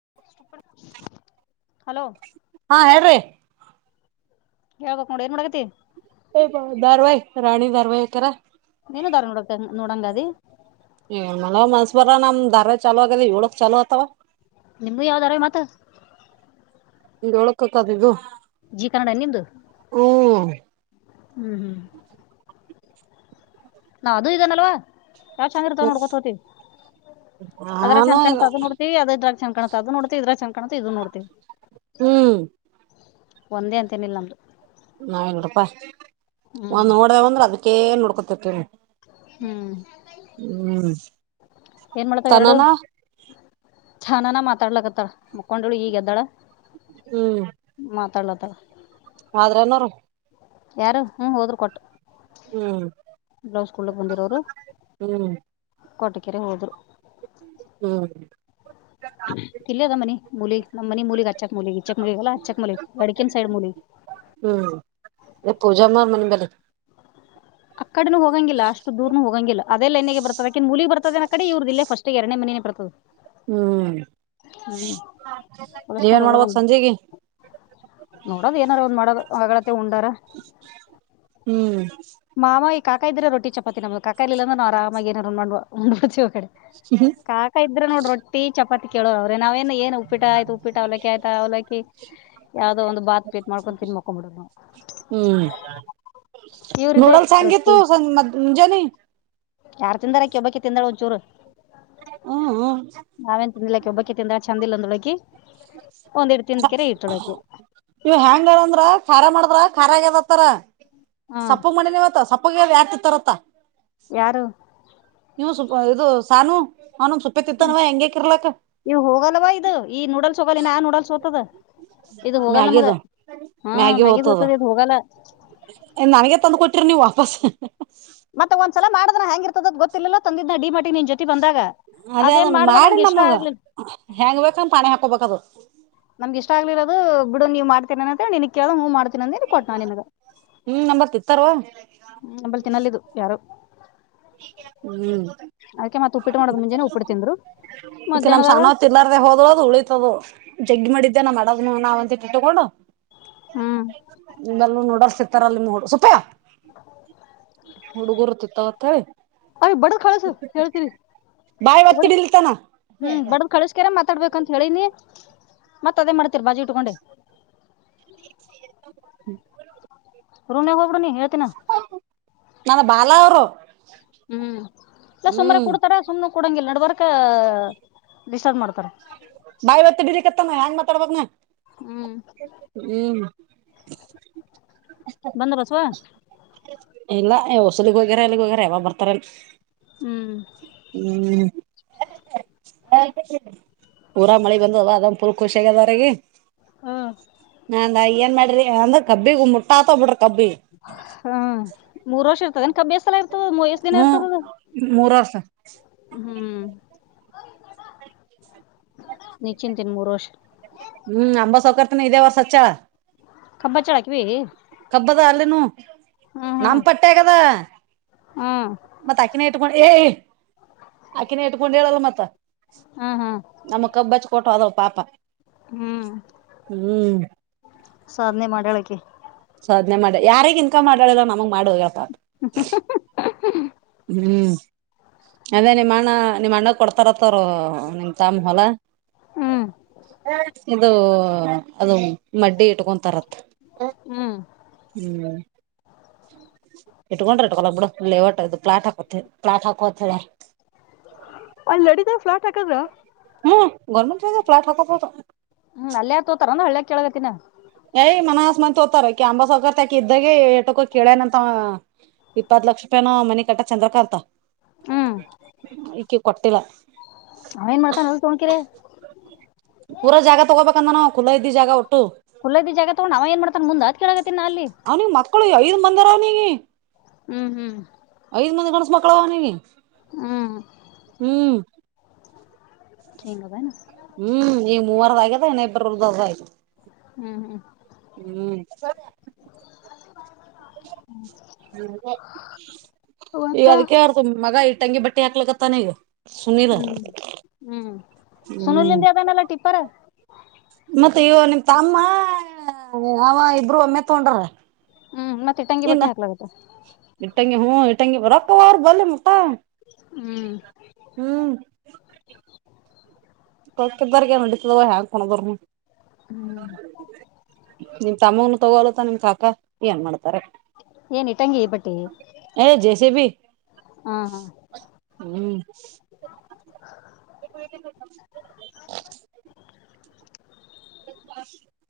[unintelligible] Hello ಹಾ ಹೇಳ್ರಿ ಹೇಳ್ಬಕ್ ನೋಡ ಏನ್ ಮಾಡಡಗತಿ ದಾರವಾಹ ರಾಣಿ ದಾರವಾಾಯಕರ ನೀನು ಧರ ನೋಡತ ನೋಡಂಗ ಅದ ಏ ಮನವ ಮನ್ಸ್ ಬರ್ರ ನಮ್ ದಧಾರ ಚಲುೂ ಆಗದ ಇಡಕ್ ಚಾಲು ಆತವ ನಿಮ್ದ ಯಾವ್ದಾರ ಮತ ಇೊಳ ಹತದ ಇದು ಜಿ ಕನ್ನಡ ನಿಮ್ದು ಹ್ಮ್ ಹ್ಮ್ ಹ್ಮ್ ನಾ ಅದೂ ಇದನಲ್ವಾ ಯಾವ್ ಚೆಂದ ಇರ್ತಾವ ನೋಡ್ಕೋತ ಹೋತಿವಿ ಅದ್ರ ನಾನು ಸಣ್ಣ ಕಾಣ್ತ ಇಲ್ಲ ಅದ ನೋಡ್ತಿವಿ ಅದ ಇದ್ರಾಗ ಸಣ್ ಕಾಣ್ತ ಅದು ನೋಡ್ತತಿ ಇದ್ರಾ ಚಕಣಂತ ಇದದು ನೋಡ್ತಿವಿ ಹ್ಮ್ ಒಂದೇ ಅಂತೇನಿಲ್ಲ ನಮ್ದು ನಾವೇ ನೋಡಪಾ ಹ್ಮ್ ಒಂದ್ ನೋಡ್ದೇ ಅಂದ್ರ ಅದಕ್ಕೇ ನೋಡ್ಕೊತಿ ಹ್ಮ್ ಹ್ಮ ತನ್ನಾನ ಚನನ ಮಾತಾಡ್ಲಕತ್ತಳ ಮುಕೊಂಡಳು ಈಗ ಎದ್ದಾಳ ಮಾತಾಡ್ಲತ್ತ ತ್ತ ಆದ್ರೆನೋರು ಯಾರು ಹ್ಮ ಹೋದ್ರರು ಕೊಟ್ಟ ಹ್ಮ್ ಬ್ಲೌಸ್ಕೂಲ್ಕ್ ಬಂದಿರೋರು ಹ್ಮ್ ಕಟ ಕೆರೆ ಹೋದರು ಹ್ಮ್ ತಿಲ್ ಅದ ಮನಿ ಮೂಲಗ್ ಮನಿ ಮೂಲಗ್ ಅಚ್ಚಕ್ ಮೂಲಗ್ ಈಚ್ಚಕ್ ಮುಲಗಲ್ಲ ಅಚ್ಚಕ್ ಮುಲಿಗ್ ಅಡಕನ್ ಸೈಡ್ ಮೂಲಗ್ ಹ್ಮ್ ಪೂಜಾ ಮಾಡ ಮನ ಬೇಲೆ ಕಡೂ ಹೋಗಂಗಿಲ್ಲ ಅಷ್ಟು ದೂರ್ನುೂ ಹೋಗಂಗಿಲ್ಲ ಅದೇೈನ್ಗೆ ಬರ್ತದಕ ಮುಲಿ ಬರ್ತದ ಕಡೆ ಇವ್ರದ ಇಿಲ್ಲ ಸ್ಟ್ ಎರನೇ ಮೇನೆ ಬರ್ತದೆ ಹ್ಮ್ ನೀವೇನ್ ಮಾಡ್ಬೋಕ್ ಸಂಜೆಗೆ ನೋಡದು ಏನಾರ ಒಂದ್ ಮಾಡ ಹೊಗಳತ್ತ ಉಂಡಾರ ಹ್ಮ್ ಮಾ ಈ ಕಾಕಾ ಇದ್ರೆ ರೋಿಪಾತಿ ನಮ್ದ ಕಾ ಇಲ್ಲಂದ್ರ ನಾ ಆರಾಮಾಗಿ ಏಾರ ಮಾಡ್ಡ್ಸಿವ್ ಕಡೆ ಸುಹ ಕಾಕಾ ಇದ್ರ ನೋಡಿ ರೊಟ್ಟಿ ಚಪಾತಿ ಕೇಳೋವ ಅವ್ರೆ ನಾವೇಏನ್ ಉಪ್ಪಿಟ್ಟ ಆಯ್ತು ಉಪ್ಪಿಟ ಅವ್ಲಕ್ಕಿ ಆಯ್ತಾ ಅವ್ಲಕ್ಕಿ ಯಾವ್ದೋ ಒಂದಂದು ಬಾತ್ ಪೀಟ್ ಮಾಡ್ಕೊಂಡು ತಿನ್ ಮಕೊಬಿಡ ನೂಡಲ್ ಸಗು ಸಂ ಮುಜೆ ನೀ ಯಾರು ತಿಂದಾರಕಬ್ಬಕ್ಕೆ ತಿಂದಾರ ಒಂಚೂರು ಹ್ಮ್ ಹ್ಮ್ ನಾವೇನ್ ತಿಿಂದಿಲ್ಲಕ್ಕೆ ಒಬ್ಬಕ್ಕೆ ತಿಂದ ಚೆಂದಿಲ್ಲಂದೊಳಗಿ ನೀವು ಹೆ್ಯಾಂಗಾರಂದ್ರ ಖಾರ ಮಾಡಿದ್ರ ಖಾರಾಗದತ್ತಾರ ಹ್ಮ್ ಸಪ್ಪು ಮಣಿನವತ್ತ ಸಪ್ಪಗ ಆತಿತ್ತಾರತ್ತ ಯಾರು ಇದು ಸಾನು ಅವನ ಸುಪ್ಪೆ ಹ್ಮ್ ತಿತ್ತಾನವ ಹೆಂಗಗೆಕಿರ್ಲಕ್ಕ ಇವ ಹೋಗಲ್ಲವಾ ಇದು ಈ ನೂಡಲ್ಸ್ ಹೋಗಲ್ಲಿನ ಆ ನೂಡಲ್ಸ್ ಓತದ ಇದು ಹೋಗಲ್ಲ ನಮ್ಗ ಮ್ಯಾಗಿದು ಹಾ ಮ್ಯಾಗಿ ಮ್ಯಗಿದ ಹೋತದ ಹತದೆ ಇದು ಹೋಗಲ್ಲ ನನಗೆ ತಂದು್ ಕೊಟ್ಟಿರಿ ನೀವು್ ವಾಪಸ್ ಮತ್ತೆ ಒಂದ್ಲ ಮಾಡ್ರ ಹ್ಯಾಂಗ ಇರ್ತದ ಗೊತ್ತಿಲ್ಲಲ್ಲ ತಂದಿದ್ದನ ಡಿ ಮಟಿ ನಿನ್ ಜೊತಿ ಬಂದ ಅದೇ ಅದನ್ ಮಾಡಿ ನಮಗ ಹೆಂಗ್ ಬೇಕಂದ ಪಾನಿ ಹಾಕೊಬೇಕದು ನಮ್ಗೆ ಇಷ್ಟ ಆಗ್ಲಿರೋದು ಬಿಡ ನೀವ ಮಾಡ್ತೀನ ಅಂತನ್ ಕೇಳ್ವ ಮಾಡ್ ತಿನ್ನ ಕೊಟ್ ನಿನಗಂಬಳ ಹ್ಮ್ ನಂಬರ್ ತಿತ್ತಾರವ ತಿನ್ನಲ್ಲಿದ್ದು ಯಾರು ಹ್ಮ್ ಅದಕ್ಕೆ ಮತ್ತ ಉಪ್ಪಿಟ್ಟ ಮಾಡದ ಮುಂಜೆಾನ ಉಪ್ಪಿಟ್ಟ ತಿಂದ್ರು ಈಕ ನಮ್ ಮಧ್ಯಾಹ್ನದಾಗ ಸಾನವತ್ ಇಲ್ಲಾರ್ರ ಹೋದಳೋದು ಉಳಿತತದು ಜಗ್ಗಿ ಮಾಡಿದ ಇದನ ಮಾಡೋದ್ ನಾವ ಅಂತ ತಗೊಂಡು ಹ್ಮ್ ನಿಲ್ಲ ನೋಡರ್ ತರಲ್ಲಿ ನಿ ಸೊಪ್ಪಾ ಹುಡುಗುರುತ್ತ ತ ತ ಅದ ಬಡದ ಕಳಸ ಹೇಳ್ತೀರಿ ಬಾಯ್ ಬಡ ಒತ್ತಿಡಿಲ್ತಾನ ಹ್ಮ್ ಬಡ್ದ್ ಕಳಸ್ಕಾರ ಮಾತಾಡ್ಬೇಕಂತ ಹೇಳಿನಿ ಮತ್ತ ಅದೇ ಮಾಡ್ತೀರ್ ಬಾಜಿ ಉಟ್ಕೊಂಡೆ ಹ್ಮ ರುನಿಗ್ ಹೋಗಬಡ ನೀ ಹೇಳ್ತೀನ ನನ್ನ ಬಾಲಾ ಅವ್ರು ಹ್ಮ್ ಎ ಸುಮ್ರ ಹ್ಮ್ ಕುಡ್ತಾರ ಸುಮ್ನೆ ಕುೂಡಂಗ ಇಲ್ ನಡವರ್ಕ ಡಿಸ್ಟರ್ಬ್ ಮಾಡ್ತಾರ ಬಾಯಿ ಬತ್ತ ಬಿಡಿ ಕತ್ತನ ಹೆಂಗ್ ಮಾತಾಡಬಾಗನ ಹ್ಮ್ ಹ್ಮ್ ಬಂದೋಬಸ್ವಾ ಇಲ್ಲ ಹೊಸಲಗ್ ಹೋಗ್ಯಾರ ಎಲ್ಲಿಗ್ ಹೋಗ್ಯಾರ ಯಾವಾಗ ಬರ್ತಾರ ಹ್ಮ್ ಹ್ಮ್ ಪೂರಾ ಮಳೆ ಬಂದದ ಅದ್ ಪೂರ್ ಖುಷಿ ಆಗ್ಯದವರಗ ಹಾ ನಂಗ ಏನ್ ಮಾಡ ಅಂತ ಕಬ್ಬಿಗೆ ಮುಟ್ಟಾತ ಬಿಡ ಹಾ ಮೂರ್ ವರ್ಷ ಇರ್ತದೆ ನನ್ ಕಬ್ಬ್ಯಾಸ ಎ ಮಯಷ್ಟ ದಿನತ ಹ್ಮ್ ಮೂರ್ ವರ್ಷ ಹ್ಮ್ ನಿಚಿಂತಿನ ಮೂರು ವೋಷ ಹ್ಮ್ ಅಂಬ ಸೌಕರ್ತನ ಇದೇ ವರ್ಸ ಅಚ್ಚ ಬ್ಬಾ ಚಳಕ್ಕೆ ವೇ ಹ ಹಬ್ಬದ ಅಲ್ಲಿನುೂ ನಮ್ಮ ಹ್ಮ್ ಪಟ್ಟೆಗದ ಹ್ಮ್ ಕೊಂಡ ಏಯ ಆಕಿನ ಇಟ್ಕೊಂಡ್ ಹೇಳಲ್ಲ ಮತ್ತ ಹ್ಮ್ ಹ್ಮ್ ನಮ್ಮ ಕಬ್ ಬ ಫೋಟೋ ಅದ ಪಾಪ ಹ್ಮ್ ಹ್ಮ್ ಸಾಧನೆ ಮಾಡ್ಯಾಳಕ್ಕೆ ಸಾಧನೆ ಮಾಡಿ ಯಾರಿಾರಗ್ ಇನ್ಕಮ್ ಮಾಡಳಲ್ಲ ನಮ್ ಮಾಡ ಹೋಗಪ್ಪಾ [inaudible] ಹ್ಮ್ ಅದೇ ನಿಮ್ಮ್ ಅಣ್ಣ ನಿಮ್ಮ ಅಣ್ಣ ಕೊಡ್ತಾರತ್ತವರು ನಿಮ್ ತಾಮ ಹೊಲ ಹ್ಮ್ ಇದು ಅದು ಮಡ್ಡಿ ಇಟ್ಕೊತರತ್ ಹ್ಮ್ ಹ್ಮ್ ಇಟ್ಕೊಂಡ್ರಟ್ ಬಿಡ ಲೇಔಟ್ದು ಪ್ಲಾಟ್ ಹಾಕ ಪ್ಲಾಟ್ ಹಾಕೋ ಅಲ್ಲಿ ನಡಿತ ಫ್ಲಾಟ್ ಹಾಕದ್ರ ಹ್ಮ ಗಮ ಪ್ರಾ ಕ ಹ್ಮ್ ಅಲ್ಲೇ ಆ ತೋತಾರ ಅಂದ ಹಳ್ಳ ಕೇಳಳಗತಿನ ಯ್ ಮನಸ್ ಮತ್ ತೋತಾರ ಕ ಅಂಬ ಸೌಕರ್ ತಾಕ ಇದ್ದಾಗ ಏಟಕ ಕೇಳನಂತ ಇಪ್ಪತ್ ಲಕ್ಷ ರೂಪಾಯನ ಮನಿ ಕಟ್ಟ ಚಂದ್ರ ಕತ ಹ್ಮ್ ಈ ಕೊಟ್ಟಿಲ್ಲ ಅವ ಏನ್ ಮಾಡ್ತಾನ ಅಲ್ ತೊಣಕಿರಿ ಪೂರಾ ಜಾಗ ತಗೋಬೇಕಂದ ನಾವು ಖುಲಾ ಇದ್ದೀ ಜಾಗ ಒಟ್ಟು ಕುುದ ಜಾಗ ತಗ ನಾ ಏನ್ ಮಾಡತಾರೆ ಮುಂದ ಅ ಕೇಳ ಅವನಿಗೆ ಮಕ್ಕಳು ಐದ್ ಮಂದರ ಅವನಿಗೆ ಹ್ಮ್ ಹ್ಮ್ ಐದ್ ಮಂದಿ ಗನ್ಸ ಮಕ್ಕಳ ಅವನಿಗೆ ಹ್ಮ್ ಹ್ಮ್ ಹಿಂಗದೇನ ಹ್ಮ್ ಈ ಮೂವರದ ಆಗ್ಯದ ಇನಿಬ್ರರ್ದ್ದದ ಆಯ್ತು ಹ್ಮ್ ಹ್ಮ್ ಹ್ಮ್ ಹ್ಮ್ ಈಗ ಮತ್ತ ಅದಕ್ಕೆರ್ತು ಮಗ ಇ ತಂಗಿ ಬಟ್ಟೆ ಹಾಕ್ಲಕ್ಕತ್ತಾನ ಇಗ ಹ್ಮ್ ಹ್ಮ್ ಸುನೂಲಿಂದ ಅದನಲ್ಲ ಟಿಪ್ಪರ್ ಮತ್ತೆ ಇವ ನಿಮ್ ತಮ್ಮ ಯ ಇಬ್ರು ಒಮ್ಮೆ ತಗೊಂಡ್ರ ಹ್ಮ್ ಮತ್ತ ಇಟ್ಟಂಗಿ ಇಲ್ಲ ಬಟ್ಟಿ ಹಾಕ್ಲಾಗತ್ತ ಇಟ್ಟಂಗ ಹ್ಞ ತಂಗ ರಕ್ಕ ಅವ ಬ ಮಕ್ಕಾ ಹ್ಮ್ ಹ್ಮ್ ತಕಾರಗ ನಡಿತತದವ ಹ ಹೆಂಗ್ ಕೊದರ್ನು ಹ್ಮ್ ನಿಮ್ ತಮ್ಮನು ತಗೊಲತ್ತ ನಿಮ ಕಾಕಾ ಏನ್ ಮಾಡ್ತ ರ ಏನ್ ಇಟ್ಟಂಗಿ ಬಟ್ಟಿ ಜೈಸ ಭ ಹಾ ಹಾ ಹ್ಮ್ [unintelligible]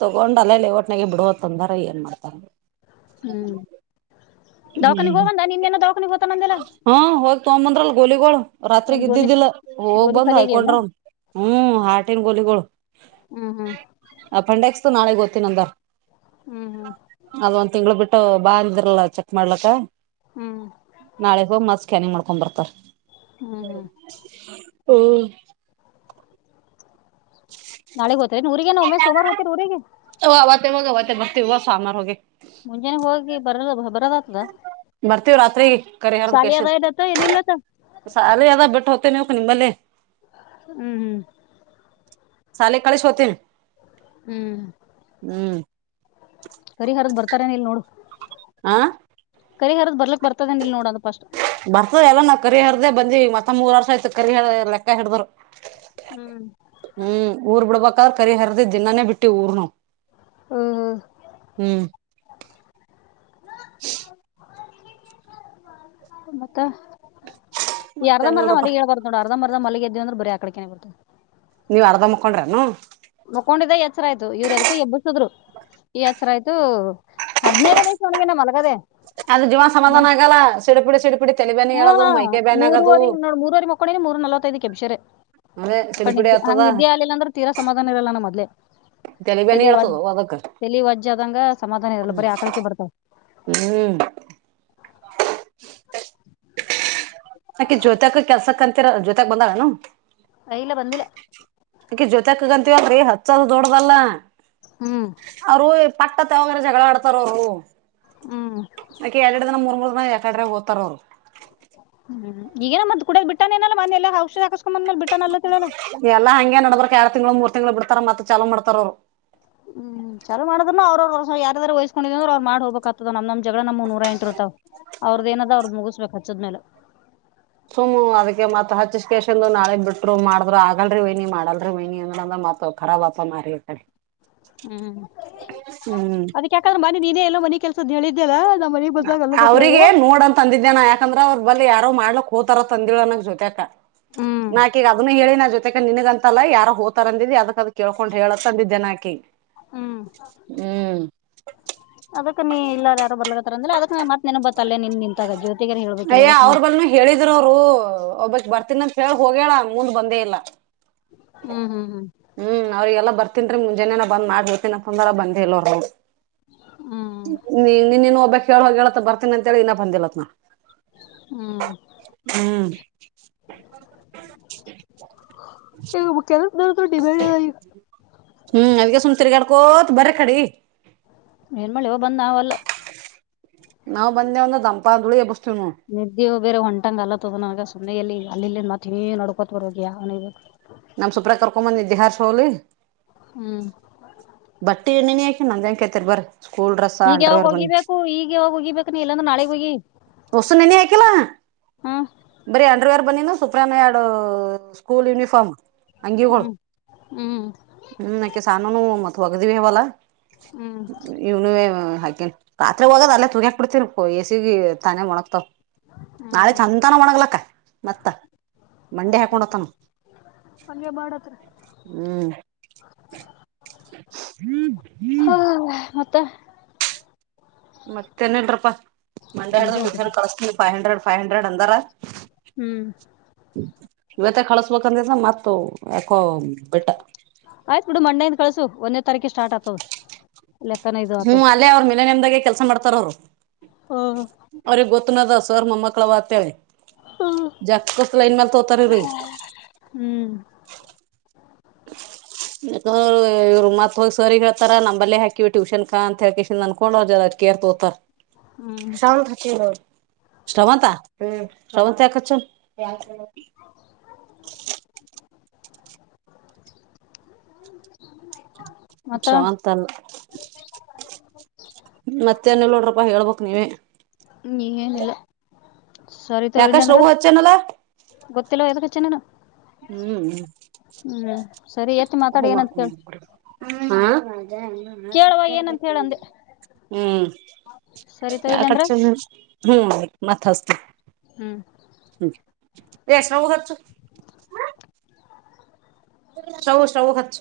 ತಗೊಂಡ್ ಅಲ್ಲೇಲ್ಲಿ ಒಟ್ನಾಗ ಬಿಡುವ ತೊಂದ್ರ ಏನ್ ಮಾಡ್ತಾರ ಹ್ಮ್ ದೌಖಾನಿ ಹ್ಮ್ ಹೋಗಬಂದ ನಿನ್ನೆನ ದಖಾನಿ ಹತ ನಂದೆಲ್ಲ ತೊಂಬಂದ್ರಲ್ ಗೋಲಿಗೋ ರಾತ್ರಿಗೆ ಇದ್ದಿದ್ದಿಲ್ಲ ಹೋಗ್ ಗೋಲಿ ಬಂದ್ ಖಾಲಿ ಆಗ್ಯಾವೇನ ಹಯ್ಕೊಂಡ್ರ ಹ್ಮ ಹಾರಟಿಂಗ ಗೋಲಿಗೋಳ ಹ್ಮ್ ಹ್ಮ್ ನಾಳೆ ಓ್ತನ ಅಂದ ಹ್ಮ್ ಹ್ಮ್ ಅದ ಒಂದ್ ತಿಂಗ್ಳ ಬಿಟ್ಟು ಬಾ ಅಂದರಲ್ಲ ಚ ಮಾಡ್ಲಕ್ಕ ಹ್ಮ್ ನಾಳೆಗ್ ಹೋಗಿ ಮತ್ ಸ್ಕ್ಯಾನಿಂಗ್ ಮಾಡ್ಕೊಂಡ್ ಬರ್ತಾರ ಹ್ಮ್ ಹ್ಮ್ ಓ ನಾಳೆಗ್ ಹೋತ್ರಿ ಊರಿಗೆ ನ ಒಮ್ಮೆ ಸೋಮಾರು ಹ್ ಊರಿಗೆ ಮ ಮವತ್ತೆ ಮತ್ತೆ ಇವ ಸಾಮಾರ್ ಹೋಗಗೆ ಮುಂಜಾನೆ ಹೋಗಿ ಬರಲ್ಲ ಬರದ ಆತ್ಲ ಬರ್ತೀವ ರಾತ್ರಿ ಕರಿ ಹಾರದ ಕೆೇಶದ್ ಇದತ್ತ ಏನಿಲ್ಲತ್ತ ಸಾಲ ಅದ ಬಿಟ್ಟು ಹೋಗ್ ನೆ ಹಕ ನಿ ಮಲ್ಲೆ ಹ್ಮ್ ಹ್ಮ್ ಶಾಲಿ ಕಳಸಿ ಹೋಗುತ್ತಿವಿ ಹ್ಮ್ ಕರಿ ಹರದ್ ಬರ್ತಾರನ ಇಲ್ ನೋಡು ಹ ಕರಿ ಹರದ್ ಬರ್ಲಕ್ಕ ಬರ್ತದನ ಇಲ್ ನೋಡೋದು ಪ ಬರ್ತದ ಎಲ್ಲ ನಾವ್ ಕರಿ ಹರ್ದೇ ಬಂದಿ ಮತ್ತತ್ ಮೂರ್ ವರ್ಷ ಆಯ್ತ್ ಕರಿ ಲೆಕ್ಕ ಹಡ್ರು ಹ್ಮ್ ಹ್ಮ್ ಊರ್ ಬಿಡ್ಬೇಕಾದ್ರ ಕರಿ ಹರ್ದಿ ದಿನಾನೇ ಬಿಟ್ಟು ಊರ್ನು ಹ್ಮ್ ಹ್ಮ್ ಹ ಮತ್ತ ಯರ್ದ ಮರದ ಮತ್ತೇನಿಲ್ರಪ್ಪಾ ಮಲ್ಲಿಗೆ ಹೇಳ್ಬಾರ್ದ ನೋ ಅರ್ಧ ಮರ್ದ ಮಲ್ಲಿಗೆ [unintelligible] ನೀವ್ ಅರ್ಧ ಮಕೊಂಡ್ರನು ಮುಕೊಂಡಿದ್ದ ಎಚ್ಚರ ಆಯ್ತು ಇವ್ರ ಎದಕ ಎಬ್ಬಸದ್ರು ಈ ಎಚ್ಚರ ಆಯ್ತು ಹದನೈದನೇ ಅದು ಜೀವನ ಸಮಾಧಾನ ಆಗಲ್ಲ ಸಿಡುಪುಡಿ ಸಿಡುಪುಡಿ ಹಾ ಮೂರವರೆ ನೋ ಮೂರ್ವರೆರಿ ಮಕ್ಕೊಂಡನಿ ಮೂರ್ ನಲವತ್ತೈದಕ್ಕೆ ಎಬಷರೆ ಅದೇ ಅ ಸಿಡಿಪಿಡಿ ನಿದ್ದೆ ಹಂಗ ಆಗ್ತದ ನಿದ್ದೆ ಆಗ್ಲಿಲ್ಲ ಅಂದ್ರೆ ತೀರಾ ಸಮಾಧಾನ ಇರಲ್ಲ ನಮ್ಮ ಮದ್ಲೆ ತಲಿಬ್ಯಾನಿ ತಿಲಿವಜ ಹೇಳ್ತದ ಅದಕ್ಕ ತಲಿವಜದಂಗ ಸಮಾಧಾನ ಇರಲ್ಲ ಬರೆ ಆಕಳಿಕೆ ಬರ್ತಾವ ಹ್ಮ್ ಅಾಕೆ ಜ್ಯೋತಕ್ ಕೆಲ್ಸ ಕ ಅಂತಿರ ಜ್ಯೋತಕ್ ಬಂದಳನು ಆ, ಇಲ್ಲ ಬಂದಿಲ್ಲ ಅಕಿ ಜೋತಿ ಅಕ್ಕಂಗ ಅಂತ ಹೇಳಿ ಹತ್ತು ಸಾವಿರ ದೊಡ್ಡ್ದಲ್ಲ ಹ್ಮ್ ಅವರು ಪಟ್ಟ ತಾವಾಗರ ಜಗಳ ಆಡ್ತಾರ ಅವರು ಹ್ಮ್ ಅಕೆ ಎರರಡು ದಿನ ಮೂರ್ ಮೂರ್ ದಿನ ಯಕಡ್ರ ಓದತಾರ ಅವರು ಹ್ಮ್ ಈಗನ ಮ್ ಕೂಡ ಬಿಟ್ಟಾನ ನಲ್ಲ ಮನೆೆಲ್ಲ ಔಷದಿ ಹಾಕ ಎಲ್ಲಾ ಹಂಗೆ ನಡ್ದರ್ಕ್ ಎರ ತಿಂಗಗಳು ಮೂರ್ ತಿಂಗ್ಗಳು ಬಿಡ್ತಾರ ಮತ್ತತ್ ಚಲ ಮಾಡ್ತಾರ ಅವ್ರ ಹ್ಮ್ ಚಲ ಮಾಡ್ರ್ ನ ಅವ್ರ ಅವ ಯಾರ ವಹಸ್ಕೊಂಡಿದ್ ಮಾಡ ಹೋಗಬೇಕಕ್ತದ ನಮ ಜಗಳ ನಮ್ ನೂರ ಎಂಟ ಇರ್ತಾವ ಅವ್ರದ ಏನದ ಅವ್ರದ ಮುಗಿಸ್ಬೇಕಕ್ ಹಚ್ಚದ್ಮೇಲೆ ಸುಮ್ ಅದಕ್ಕೆ ಮತ್ ಹಚ್ಕೇಶಂದು ನಾಳಗ್ ಬಿಟ್ರು ಮಾಡಿದ್ರು ಆಗಲ್ರಿ ವಹನಿ ಮಾಡಲ್ರಿ ವಹನಿ ಅಂದ್ರ ತ ರಬ ಆ ಮಾಡಾರಿ ಅ ಹ್ಮ್ ಹ್ಮ್ ಅದಕ್ಕೆ ಯಾಕಂದ್ರೆ ಮನೆ ನೀನೇ ಎಲ್ಲೋ ಮನಿ ಕೆಲ್ಸದ ಹೇಳಿದ್ದೇದ ಅವ್ರಿಗೆ ನೋಡಂತ ಅಂದಿದ್ದೇನ ಯಾಕಂದ್ರ ಅವ್ರರು ಬಳ ಯ ಮಾಡ್ಲಕ್ ಹೋತಾರ ತಂದಿಳೋನಕ್ ಜೊತೆ ಅ ಹ್ಮ್ ನಾಕ ಈಗ ಅದನ್ನ ಹೇಳಿ ನ ಜೊತೆ ಅ ನನ್ಗ ಅಂತಲ್ಲ ಯಾರ ಹೋತಾರ ಅಂದಿದ್ದಿ ಅದಕ್ಕದ ಕೇಕೊಂಡು್ ಹೇಳತ ಅಂದಿದ್ದೆನಾಾಕಿ ಹ್ಮ್ ಅದ ನೀ ಇಲ್ಲಾರ ಯಾರ ಬರ್ಲತ್ತ ಅಂದ್ರೆ ಅದಕ್ಕ ಮತ್ ನೆನ್ ಬತ್ತ ಅಲ್ಲೆನ್ ನಿಂತಾಗ ಜ್ಯೋತಿಗಾರ ಹೇಳ್ಬೇಕಿಲ್ಲಲ್ವಸ ರು ಒಬ್ಬಕ್ ಬರ್ತೀನಂತ ಹೇಳ ಹೋಗೇಳ ಮುಂದ ಬಂದೇ ಇಲ್ಲ ಹ್ಮ್ ಹ್ಮ್ ಹ್ಮ್ ಅಕನ್್ರ ಮುಂಜಾನೇ ನ ಬಂದ್ಬೇತತಿ ನಂದ್ರ ಬಂದೇಲ್ ಅವರು ಹ್ಮ್ ಹ್ಮ್ ನೀ ನೀನ್ನಿನು ಒಬ್ಬಕ್ ಹೇಳುವ ಹೇಳೇತ್ತ ಬರ್ತೀನ ಅಂತೇಳಿ ಇನ್ನ ಬಂದಿಲ್ಲತ್ ನಾ ಹ್ಮ್ ಹ್ಮ್ ಇ ಕೆಲ ಡಿಮೆ ಹ್ಮ್ ಅದ್ಗ ಸುಮ್ ತಿರ್ಗಾಡ್ಕೋತ್ ಬರ ಕಡಿ ಏನ್ ಮಾಡಳಿ ಬಂದ್ ನಲ್ಲ ನಾವವು ಬಂದೆ ಒಂದು ದಂಪಾದಳಿ ಎ ಬಸ್ ನಿದ್ದೆ ಬೇರೆ ಹೊಂಟಂಗ್ ಅಲತ್ತದ ನನಗೆ ಸುಮ್ಮನೆ ಎಲ್ಲಿ ಈಗ ಅಲ್ಲಿ ಇ ಮತ್ತತ್ ನಡ್ಕೋತ್ ಬರೋಗ ಅವ ನಮ್ ಸುಪ್ರ ಕರ್ಕೊಂಬಂದಿದ್ದಿ ಹಾರ್ ಶೌಲಿ ಹ್ಮ್ ಬಟ್ಟಿ ಎಣ್ಣಿ ಯಾಕ ನಂದಂಗಕಾಯಯತರ್ ಬರರಿ ಈಗ ಯಾವಾಗ ಹೋಗಿಬೇಕು ಈಗ ಯಾವಾಗ ಹೋಗಿಬೇಕು ನೀ ಇಲ್ಲಾಂದ ನಾಳೆಗ್ ಹೋಗಿ ಹೊಸನ್ ಎನ ಆಯಕಲ ಬರೀ ಅಂಡರ್ವೇರ್ ಬನ್ನಿನ ಸುಪ್ರಾನ ಎರಡು ಸ್ಕೂಲ್ ಯುನಿಫಾರ್ಮ್. ಹಂಗಿಗಗಳು ಹ್ಮ್ ಹ್ಮ್ ಹ್ಮ್ ಯಾಕೆ ಸಾನುನು ಮತ್ ಒಗ್ದಿವವಿ ಹವಲ್ಲಾ. ಹ್ಮ್ ಇವನೇ ಹಾಕಿ ರಾತ್ರಿ ಹೋಗದ ಅಲ್ಲೇ ತುಗಾಕ್ ಬಿಡ್ತೀನ ಎಸಿಗೆ ತಾನೆ ಮಣಕ್ತವ ನಾಳೆ ಚಂದ. ಒಣಗ್ಲಕ್ಕ ಮತ್ತ. ಮಂಡೆ ಆಯ್ತಾ ಹ್ಮ ಹಾಕೊಂಡತಾನ ಹಾಗಂಗೆ ಬಾಡತ್ರ. ಹ್ಮ್ ಹ್ಮ್. ಕುತ್ತ. ಮತ್ತೇನ್ ಇಲ್ರಪ್ಪಾ ಮಂಡ್ಯಾಡದ ನಿದ್ದೆ ಹೊಂಟದ ಟ್ಯೂಷನ್ ಕಳಸ್ತೀಿ ಫೈವ್ ಹಂಡ್ರೆಡ್ ಫೈವ್ ಹಂಡ್ರೆಡ್ ಅಂದಾರ ಹ್ಮ್ ಇವತ್ತ ಕಳಸ್ಬೇಕಂದ ಮತ್ತ ಯಾಕೋ ಬೆಟ್ಟ ಆಯ್ತ್ ಬಿಡು ಮಂಡೆಯಿಂದ ಕಳ್ಸು ಒಂದೇ ತಾರೀಕು ಸ್ಟಾರ್ಟ್ ಆಗ್ತದ ಹ್ಮ್ ಅಲ್ಲೇ ಅವರು ಮೇಲೆ ನೆಮದಾಗೆ ಕೆಲ್ಸ ಮಾಡ್ತಾರ ಅವರು ಹ್ಮ್ ಅವ್ರಿಗೆ ಗೊತ್ತನದ ಸರ್ ಮಮ್ಮ ಕಳ ವತಿ ಹ್ಮ್ ಜಾಗತ ಸಲೈನ್ ನ ತೋತಾರೆ ರ ಹ್ಮ್ ಇವ್ ಮತ್ ಹ್ ಸರ್ ಹಳ್ತಾರ ನಂಬಲ್ಲೇ ಹಾಕಿವವಿ ಟ್ಯೂಷನ್ ಕಾ ಅಂತ ಹೇಳಳ್ಕ ಅನ್ಕೊಂಡ್ ಅವ್ರ ಜ ತೋತಾರ ಹ್ಮ್ ಶ ಶ್ರವಂತ ಶ್ರವಂತ ಆಕಚನ್ ಮತ್ತ ಶ್ರವಂತ ಅಲ್ಲ ಮತ್ತೆನ ನೋಡ್ರಪ್ಪ ಹೇಳ್ಬ ನೀವ ಹ ಏನ್ಿಲ್ಲ ಸರಿತ ಯಾಕ ಇಡ್ಲಂದ್ರ ಶ್ರವು ಹಚ್ಚೇನಲ್ಲ ಗೊತ್ತಿಲ್ಲ ಯ ಹ್ಮ್ ಹ್ಮ್ ಸರಿ ಎತ್ತಿ ಮಾತಾಡಿ ಹ ಏನಂತ ಕೇಳ ಕೇಳವ ಸಟ್ಟ ಏನಂತ ಹೇಳ ಅಂದೆ ಹ್ಮ್ ಸರಿ ತಗೋ ಯಾಕ ಇಡ್ಲಿ ಅಂದ್ರ ಹ್ಮ್ ಮತ್ತಸ್ತ ಹ್ಮ್ ಎಷ್ಟನ ಹರ್ಚು ಸೌ ಸೌ ಹತ್ತು.